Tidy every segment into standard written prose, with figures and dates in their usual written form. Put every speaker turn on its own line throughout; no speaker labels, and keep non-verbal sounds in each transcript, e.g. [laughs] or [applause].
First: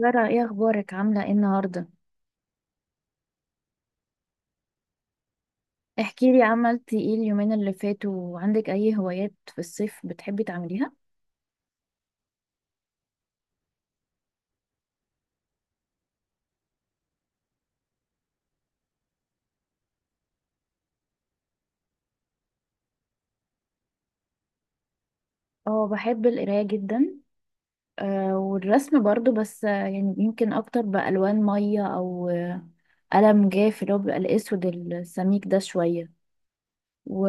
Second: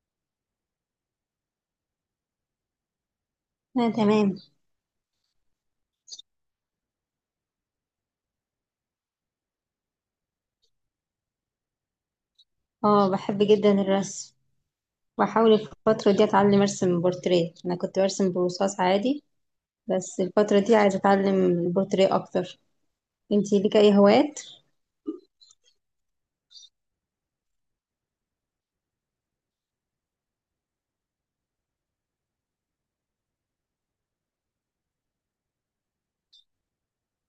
سارة، ايه اخبارك؟ عاملة ايه النهاردة؟
أنا تمام.
احكي لي عملتي ايه اليومين اللي فاتوا، وعندك اي هوايات في الصيف بتحبي تعمليها؟
اه، بحب جدا الرسم. بحاول الفترة دي أتعلم أرسم بورتريه. أنا كنت برسم برصاص عادي، بس الفترة دي عايزة أتعلم البورتريه أكتر. انتي ليك أي هوايات؟
اه بحب القراية جدا. آه والرسم برضو، بس يعني يمكن اكتر بألوان مية او قلم جاف اللي هو بيبقى الاسود السميك ده شوية. و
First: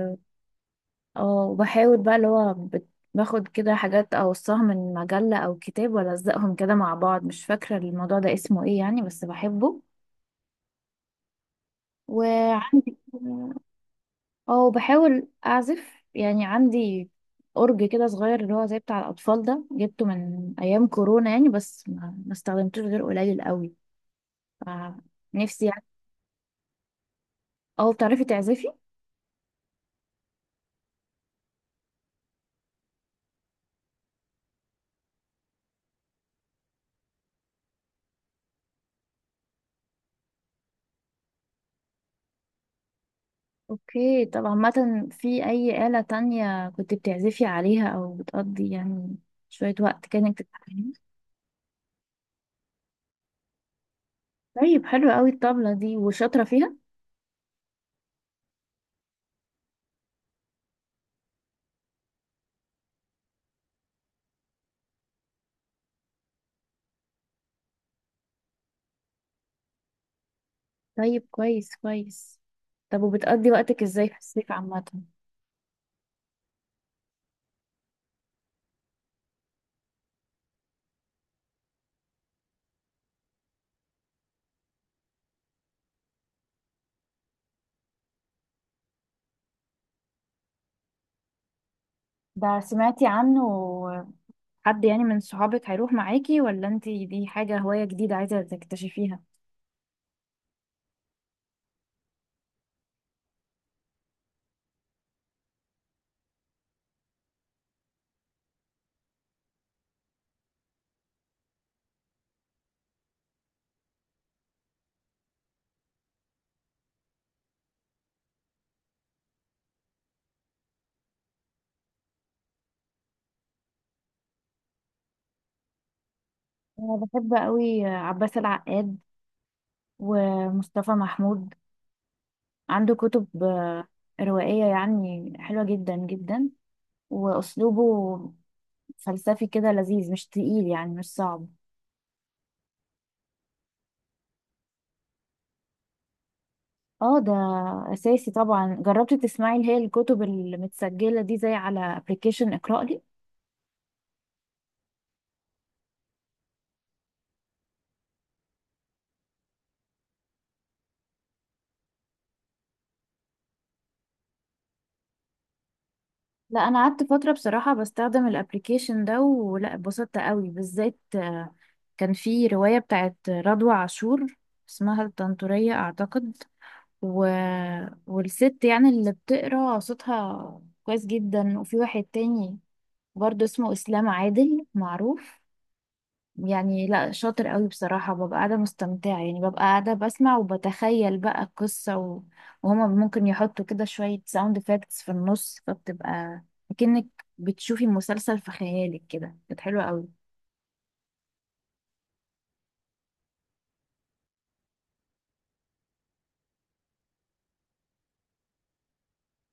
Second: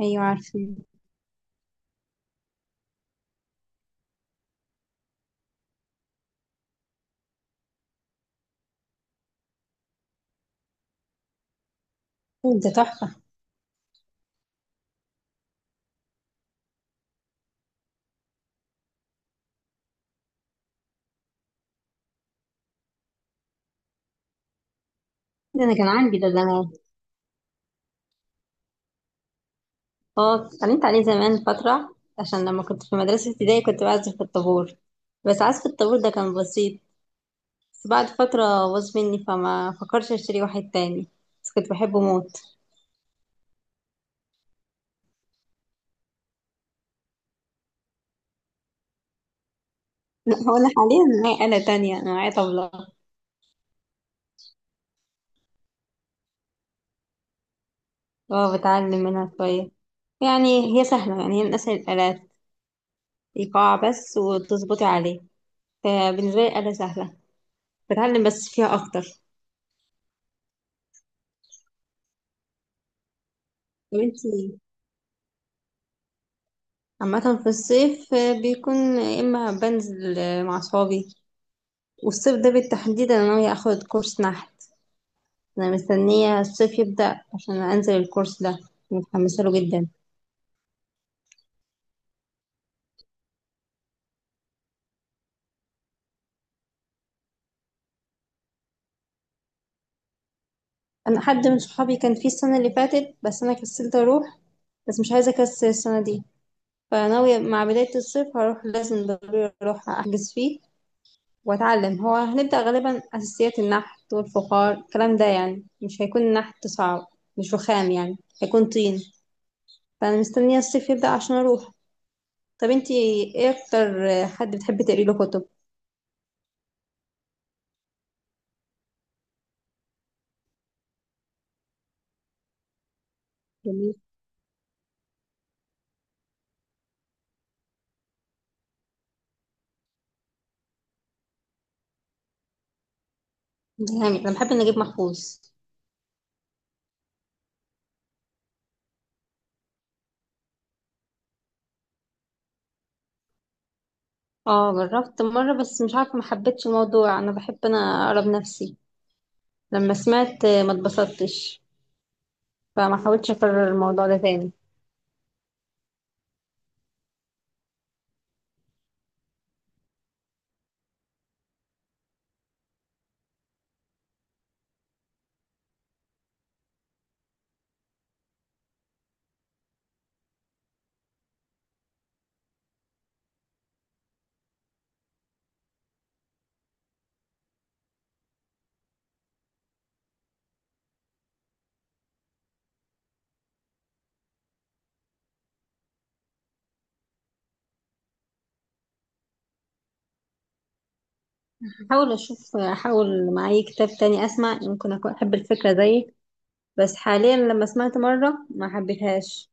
أيوة عارفة.
اه وبحاول بقى اللي هو باخد كده حاجات اوصاها من مجلة او كتاب والزقهم كده مع بعض، مش فاكرة الموضوع ده اسمه ايه يعني، بس بحبه.
انت
وعندي،
تحفة.
اه بحاول اعزف، يعني عندي اورج كده صغير اللي هو زي بتاع الاطفال ده، جبته من ايام كورونا يعني، بس ما استخدمتوش غير قليل قوي. ف-
ده
نفسي
أنا
يعني.
كان عندي ده زمان.
اه بتعرفي تعزفي؟
اه، اتعلمت عليه زمان فترة عشان لما كنت في مدرسة ابتدائي كنت بعزف في الطابور. بس عزف الطابور ده كان بسيط. بس بعد فترة باظ مني، فما فكرش أشتري واحد تاني. بس كنت بحبه موت.
اوكي، طب عامه، في اي آلة تانية كنت بتعزفي عليها او بتقضي يعني شوية وقت كده
لا،
انك
هو أنا
تتعلمي؟
حاليا معايا آلة تانية، أنا معايا طبلة.
طيب حلو قوي، الطبلة دي وشاطرة فيها.
اه، بتعلم منها شوية. يعني هي سهلة، يعني هي من أسهل الآلات. إيقاع بس وتظبطي عليه. فبالنسبة لي آلة سهلة. بتعلم بس فيها أكتر.
طيب كويس كويس. طب وبتقضي وقتك
طب
ازاي في الصيف
انتي؟
عامة؟
عامة في الصيف بيكون يا إما بنزل مع صحابي. والصيف ده بالتحديد أنا ناوية أخد كورس نحت. أنا مستنية الصيف يبدأ عشان أنزل الكورس ده. متحمسة له جدا.
ده سمعتي عنه؟ حد يعني من صحابك هيروح معاكي، ولا انتي دي حاجة هواية جديدة عايزة تكتشفيها؟
أنا حد من صحابي كان فيه السنة اللي فاتت، بس أنا كسلت أروح. بس مش عايزة أكسل السنة دي. فناوية مع بداية الصيف هروح، لازم ضروري اروح احجز فيه واتعلم. هو هنبدأ غالبا اساسيات النحت والفخار، الكلام ده يعني مش هيكون النحت صعب. مش رخام يعني، هيكون طين. فانا مستنية الصيف يبدأ عشان اروح. طب انتي؟ ايه اكتر حد بتحبي تقري له كتب؟
انا بحب قوي عباس العقاد ومصطفى محمود، عنده كتب
جميل.
روائية يعني حلوة جدا جدا. واسلوبه فلسفي كده لذيذ، مش تقيل يعني، مش صعب.
جامد. انا بحب نجيب محفوظ.
اه ده اساسي طبعا. جربتي تسمعي اللي هي الكتب المتسجلة دي، زي على ابلكيشن اقرأ لي؟
اه، جربت مرة بس مش عارفة، ما حبيتش الموضوع. انا بحب انا اقرا بنفسي. لما سمعت ما اتبسطتش، فما حاولتش اكرر الموضوع ده تاني.
لا انا قعدت فتره بصراحه بستخدم الابليكيشن ده، ولا اتبسطت قوي. بالذات كان في روايه بتاعت رضوى عاشور، اسمها الطنطوريه اعتقد، و... والست يعني اللي بتقرا صوتها كويس جدا. وفي واحد تاني برضه اسمه اسلام عادل، معروف يعني، لا شاطر قوي بصراحة. ببقى قاعدة مستمتعة يعني، ببقى قاعدة بسمع وبتخيل بقى القصة، وهما ممكن يحطوا كده شوية ساوند افكتس في النص، فبتبقى كأنك بتشوفي مسلسل في خيالك كده. كانت حلوة قوي.
هحاول اشوف، احاول مع اي كتاب تاني اسمع، ممكن اكون احب الفكره زيك. بس حاليا لما سمعت مره ما حبيتهاش،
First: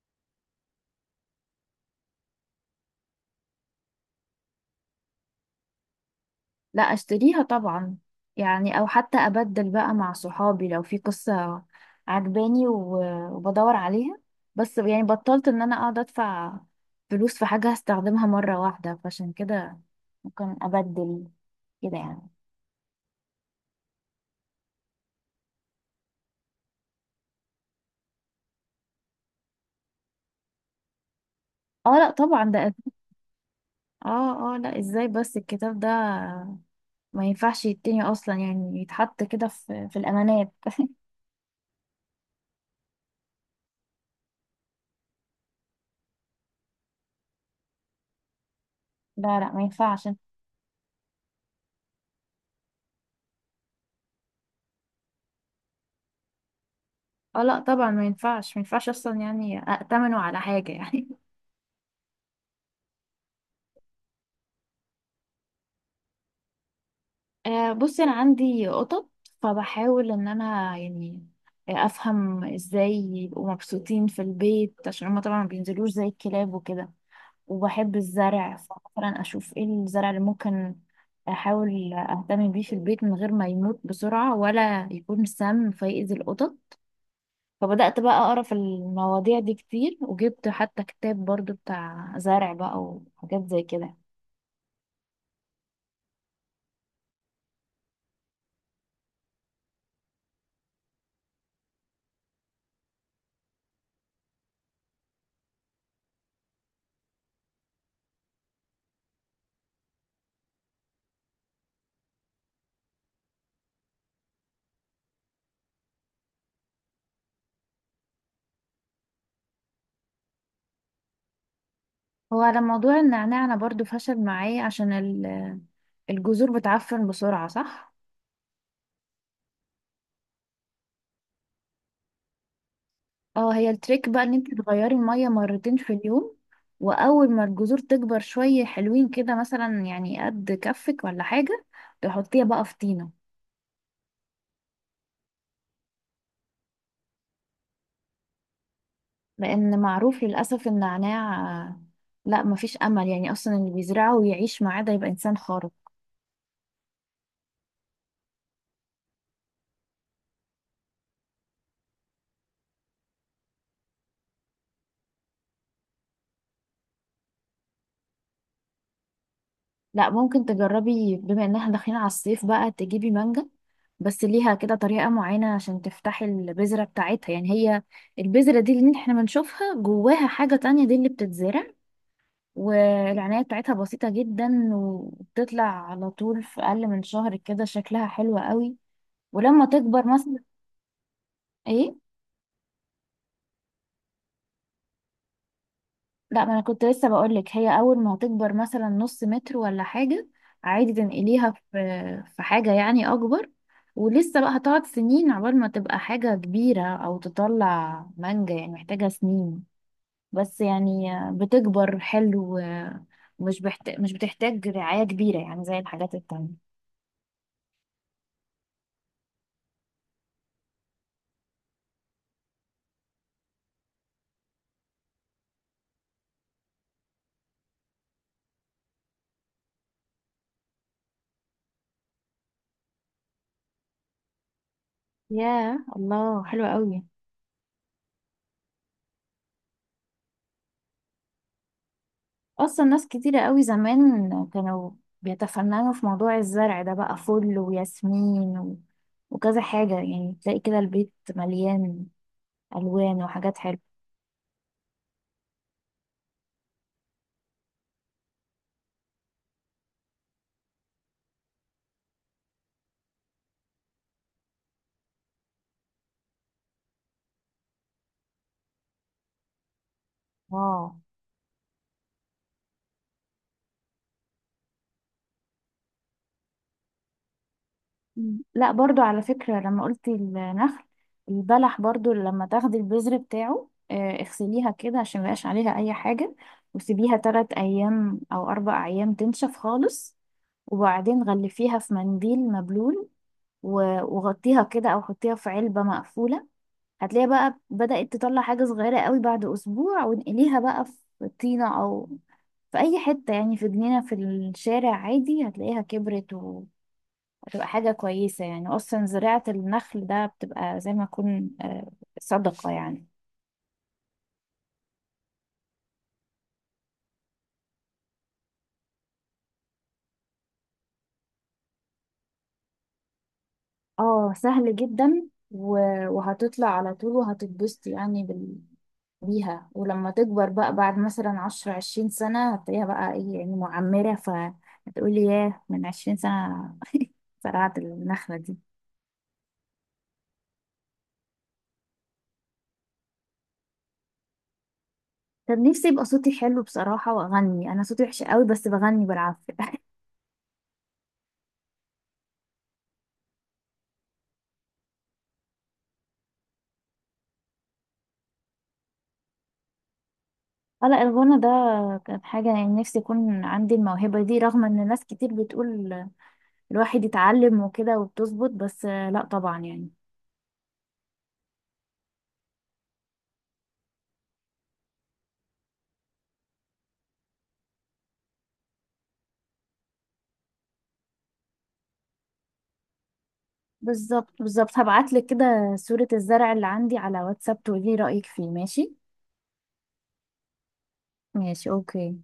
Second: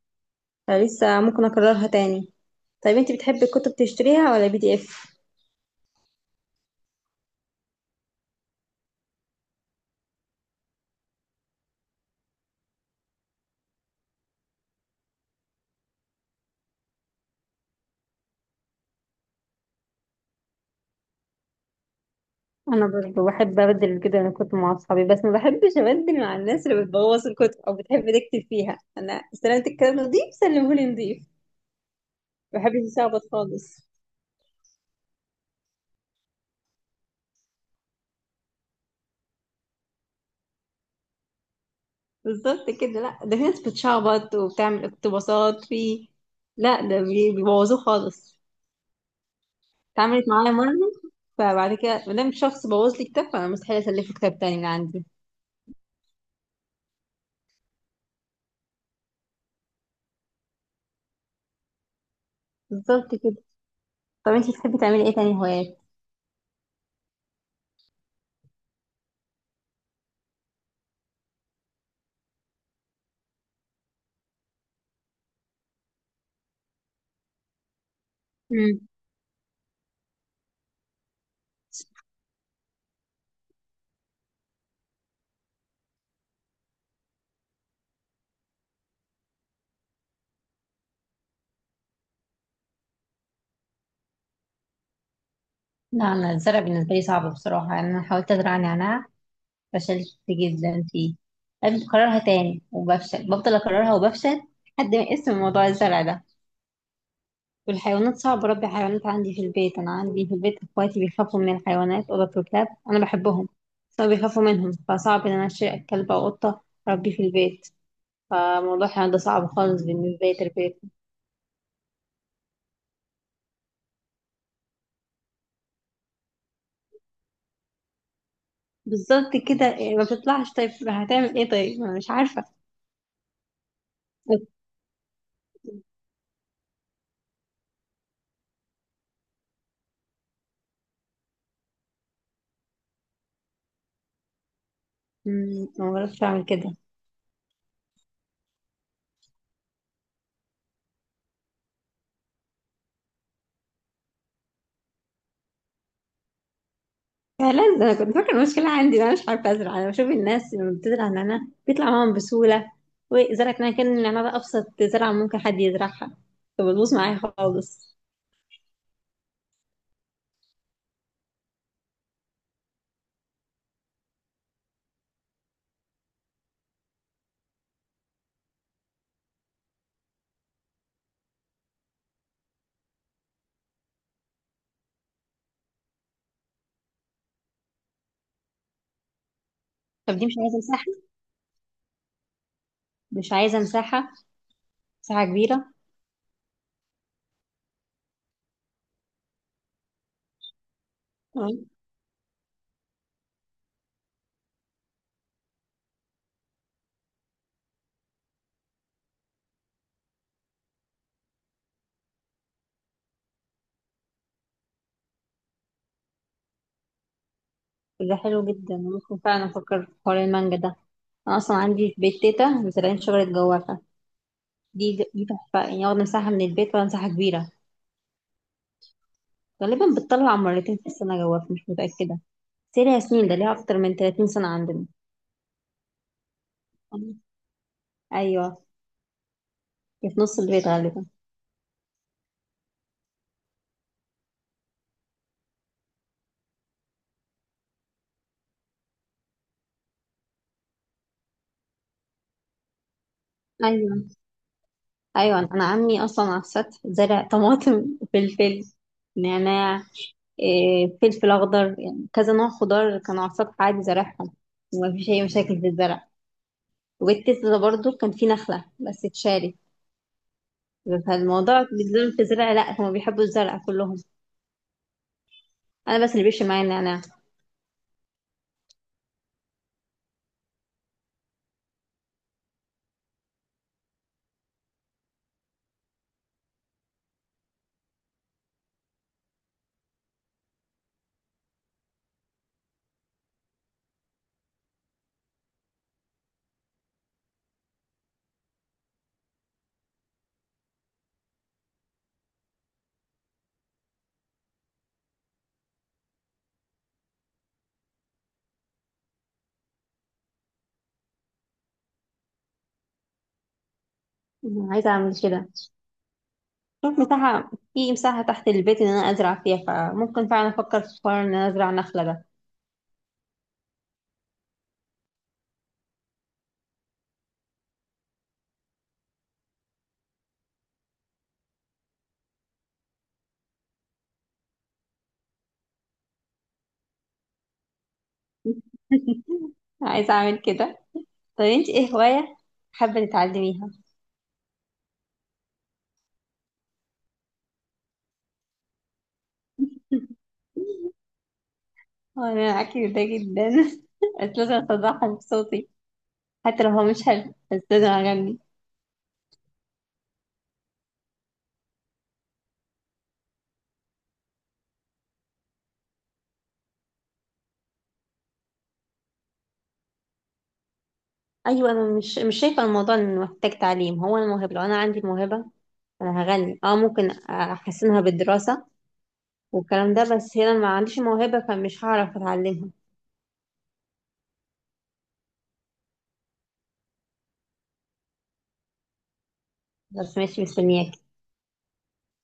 فلسه ممكن اكررها تاني. طيب انت بتحبي الكتب تشتريها ولا بي دي اف؟
لا اشتريها طبعا، يعني او حتى ابدل بقى مع صحابي لو في قصة عجباني وبدور عليها. بس يعني بطلت ان انا اقعد ادفع فلوس في حاجة هستخدمها مرة واحدة، فعشان كده ممكن ابدل كده يعني.
انا برضه بحب ابدل كده الكتب مع اصحابي. بس ما بحبش ابدل مع الناس اللي بتبوظ الكتب او بتحب تكتب فيها. انا استلمت الكتاب نضيف، سلمهولي نضيف.
اه لا طبعا
ما
ده
بحبش يشعبط خالص.
اه اه لا، ازاي بس؟ الكتاب ده ما ينفعش يتني اصلا، يعني يتحط كده في الامانات. [laughs]
بالظبط كده. لا ده في ناس بتشعبط وبتعمل اقتباسات في، لا ده بيبوظوه خالص.
لا لا ما ينفعش.
اتعملت معايا مرة، فبعد كده مادام شخص بوظ لي كتاب فأنا مستحيل أسلفه كتاب تاني من عندي.
اه لا طبعا ما ينفعش، ما ينفعش اصلا يعني ائتمنه على حاجه يعني.
بالظبط كده. طب انتي بتحبي تعملي ايه تاني هوايات؟
[laughs] آه بصي، انا عندي قطط، فبحاول ان انا يعني افهم ازاي يبقوا مبسوطين في البيت، عشان هما طبعا ما بينزلوش زي الكلاب وكده. وبحب الزرع،
مم.
فمثلا اشوف ايه الزرع اللي ممكن احاول اهتم بيه في البيت من غير ما يموت بسرعة، ولا يكون سام فيأذي القطط. فبدأت بقى أقرأ في المواضيع دي كتير، وجبت حتى كتاب برضو بتاع زرع بقى وحاجات زي كده.
لا انا الزرع بالنسبه لي صعب بصراحه. يعني انا حاولت ازرع نعناع، فشلت جدا فيه. لازم اكررها تاني وبفشل، بفضل اكررها وبفشل. لحد ما اسم موضوع الزرع ده. والحيوانات صعب اربي حيوانات عندي في البيت. انا عندي في البيت اخواتي بيخافوا من الحيوانات، قطط وكلاب. انا بحبهم بس هما بيخافوا منهم، فصعب ان انا اشتري كلب او قطه اربيه في البيت. فموضوع كان ده صعب خالص بالنسبة لي تربيتهم.
هو على موضوع النعناع أنا برضو فشل معايا، عشان الجذور بتعفن بسرعة، صح؟
بالظبط كده، يعني ما بتطلعش. طيب هتعمل ايه؟ طيب ما أنا مش عارفة.
اه، هي التريك بقى ان انت تغيري المية مرتين في اليوم، واول ما الجذور تكبر شوية حلوين كده مثلا، يعني قد كفك ولا حاجة، تحطيها بقى في طينة.
ما بعرفش اعمل كده.
لان معروف للأسف النعناع آه، لا مفيش امل يعني، اصلا اللي بيزرعه ويعيش معاه ده يبقى انسان خارق.
فعلا ده انا كنت فاكرة المشكلة عندي إن انا مش عارفة ازرع. انا بشوف الناس لما بتزرع نعناع بيطلع معاهم بسهولة، وزرعت نعناع كان النعناع ده ابسط زرعة ممكن حد يزرعها، فبتبوظ معايا خالص.
لا ممكن تجربي، بما ان احنا داخلين على الصيف بقى، تجيبي مانجا. بس ليها كده طريقة معينة عشان تفتحي البذرة بتاعتها، يعني هي البذرة دي اللي احنا بنشوفها جواها حاجة تانية، دي اللي بتتزرع. والعناية بتاعتها بسيطة جدا، وبتطلع على طول في أقل من شهر كده، شكلها حلو قوي. ولما تكبر
طب دي مش
مثلا،
عايزة مساحة
ايه؟
مش عايزة مساحة مساحة كبيرة.
لا ما انا كنت لسه بقولك، هي اول ما هتكبر مثلا نص متر ولا حاجة، عادي تنقليها
تمام.
في في حاجة يعني اكبر. ولسه بقى هتقعد سنين عقبال ما تبقى حاجة كبيرة، او تطلع مانجا يعني محتاجة سنين. بس يعني بتكبر حلو، مش بتحتاج رعاية كبيرة يعني زي الحاجات التانية.
ده حلو جدا، ممكن فعلا افكر في حوار المانجا ده. انا اصلا عندي في بيت تيتا مزرعين شجرة جوافة. دي تحفة يعني، واخدة مساحة من البيت ولا مساحة كبيرة. غالبا بتطلع مرتين في السنة، جواك مش متأكدة. بس هي ليها سنين، ده ليها أكتر من 30 سنة عندنا.
ياه الله، حلوة قوي.
أيوة. هي في نص البيت غالبا.
اصلا ناس كتيرة قوي زمان كانوا بيتفننوا في موضوع الزرع ده بقى، فل وياسمين وكذا حاجة يعني، تلاقي كده البيت مليان الوان وحاجات حلوة.
أيوة، أيوة. أنا عمي أصلا على السطح زرع طماطم [laughs] فلفل، نعناع، فلفل أخضر، يعني كذا نوع خضار كانوا على السطح عادي زارعهم. ومفيش أي مشاكل في الزرع. وبيت تيتا ده برضه كان فيه نخلة بس اتشالت.
اه.
فالموضوع بالذات في الزرع لأ، هما بيحبوا الزرع كلهم، انا بس اللي بيفشل معايا النعناع.
مم. لا برضو على فكرة، لما قلت النخل، البلح برضو لما تاخدي البذر بتاعه اغسليها كده عشان ميبقاش عليها اي حاجة، وسيبيها 3 ايام او 4 ايام تنشف خالص، وبعدين غلفيها في منديل مبلول، و- وغطيها كده او حطيها في علبة مقفولة. هتلاقيها بقى بدأت تطلع حاجة صغيرة قوي بعد اسبوع، وانقليها بقى في طينة او في اي حتة يعني، في جنينة في الشارع عادي، هتلاقيها كبرت وهتبقى حاجة كويسة يعني. اصلا زراعة النخل ده بتبقى زي ما يكون صدقة يعني.
عايزه اعمل كده. شوف مساحه في مساحه تحت البيت ان انا ازرع فيها، فممكن فعلا افكر في حوار ان انا ازرع نخله ده.
اه سهل جدا، وهتطلع على طول وهتتبسط يعني بيها. ولما تكبر بقى بعد مثلا عشرة 20 سنة، هتلاقيها بقى ايه يعني، معمرة، فهتقولي ياه، من 20 سنة زرعت النخلة دي.
[laughs] عايزه اعمل كده. طب انت ايه هوايه حابه تتعلميها؟
طب نفسي يبقى صوتي حلو بصراحة وأغني. أنا صوتي وحش قوي، بس بغني بالعافية. [laughs]
وانا معاكي في ده جدا [laughs] بس لازم اصدعها بصوتي، حتى لو هو مش حلو بس لازم اغني.
آه لا، الغنى ده كانت حاجة يعني نفسي يكون عندي الموهبة دي، رغم إن ناس كتير بتقول الواحد يتعلم وكده وبتظبط، بس لا طبعا يعني.
ايوه انا مش شايفه الموضوع انه محتاج تعليم. هو انا موهبه، لو انا عندي الموهبه انا هغني. اه ممكن احسنها بالدراسه والكلام ده، بس هنا ما عنديش موهبة فمش هعرف اتعلمها.
بالظبط بالظبط. هبعتلك كده صورة الزرع اللي عندي على واتساب تقولي رأيك فيه، ماشي؟
بس ماشي، مستنياك.
ماشي أوكي.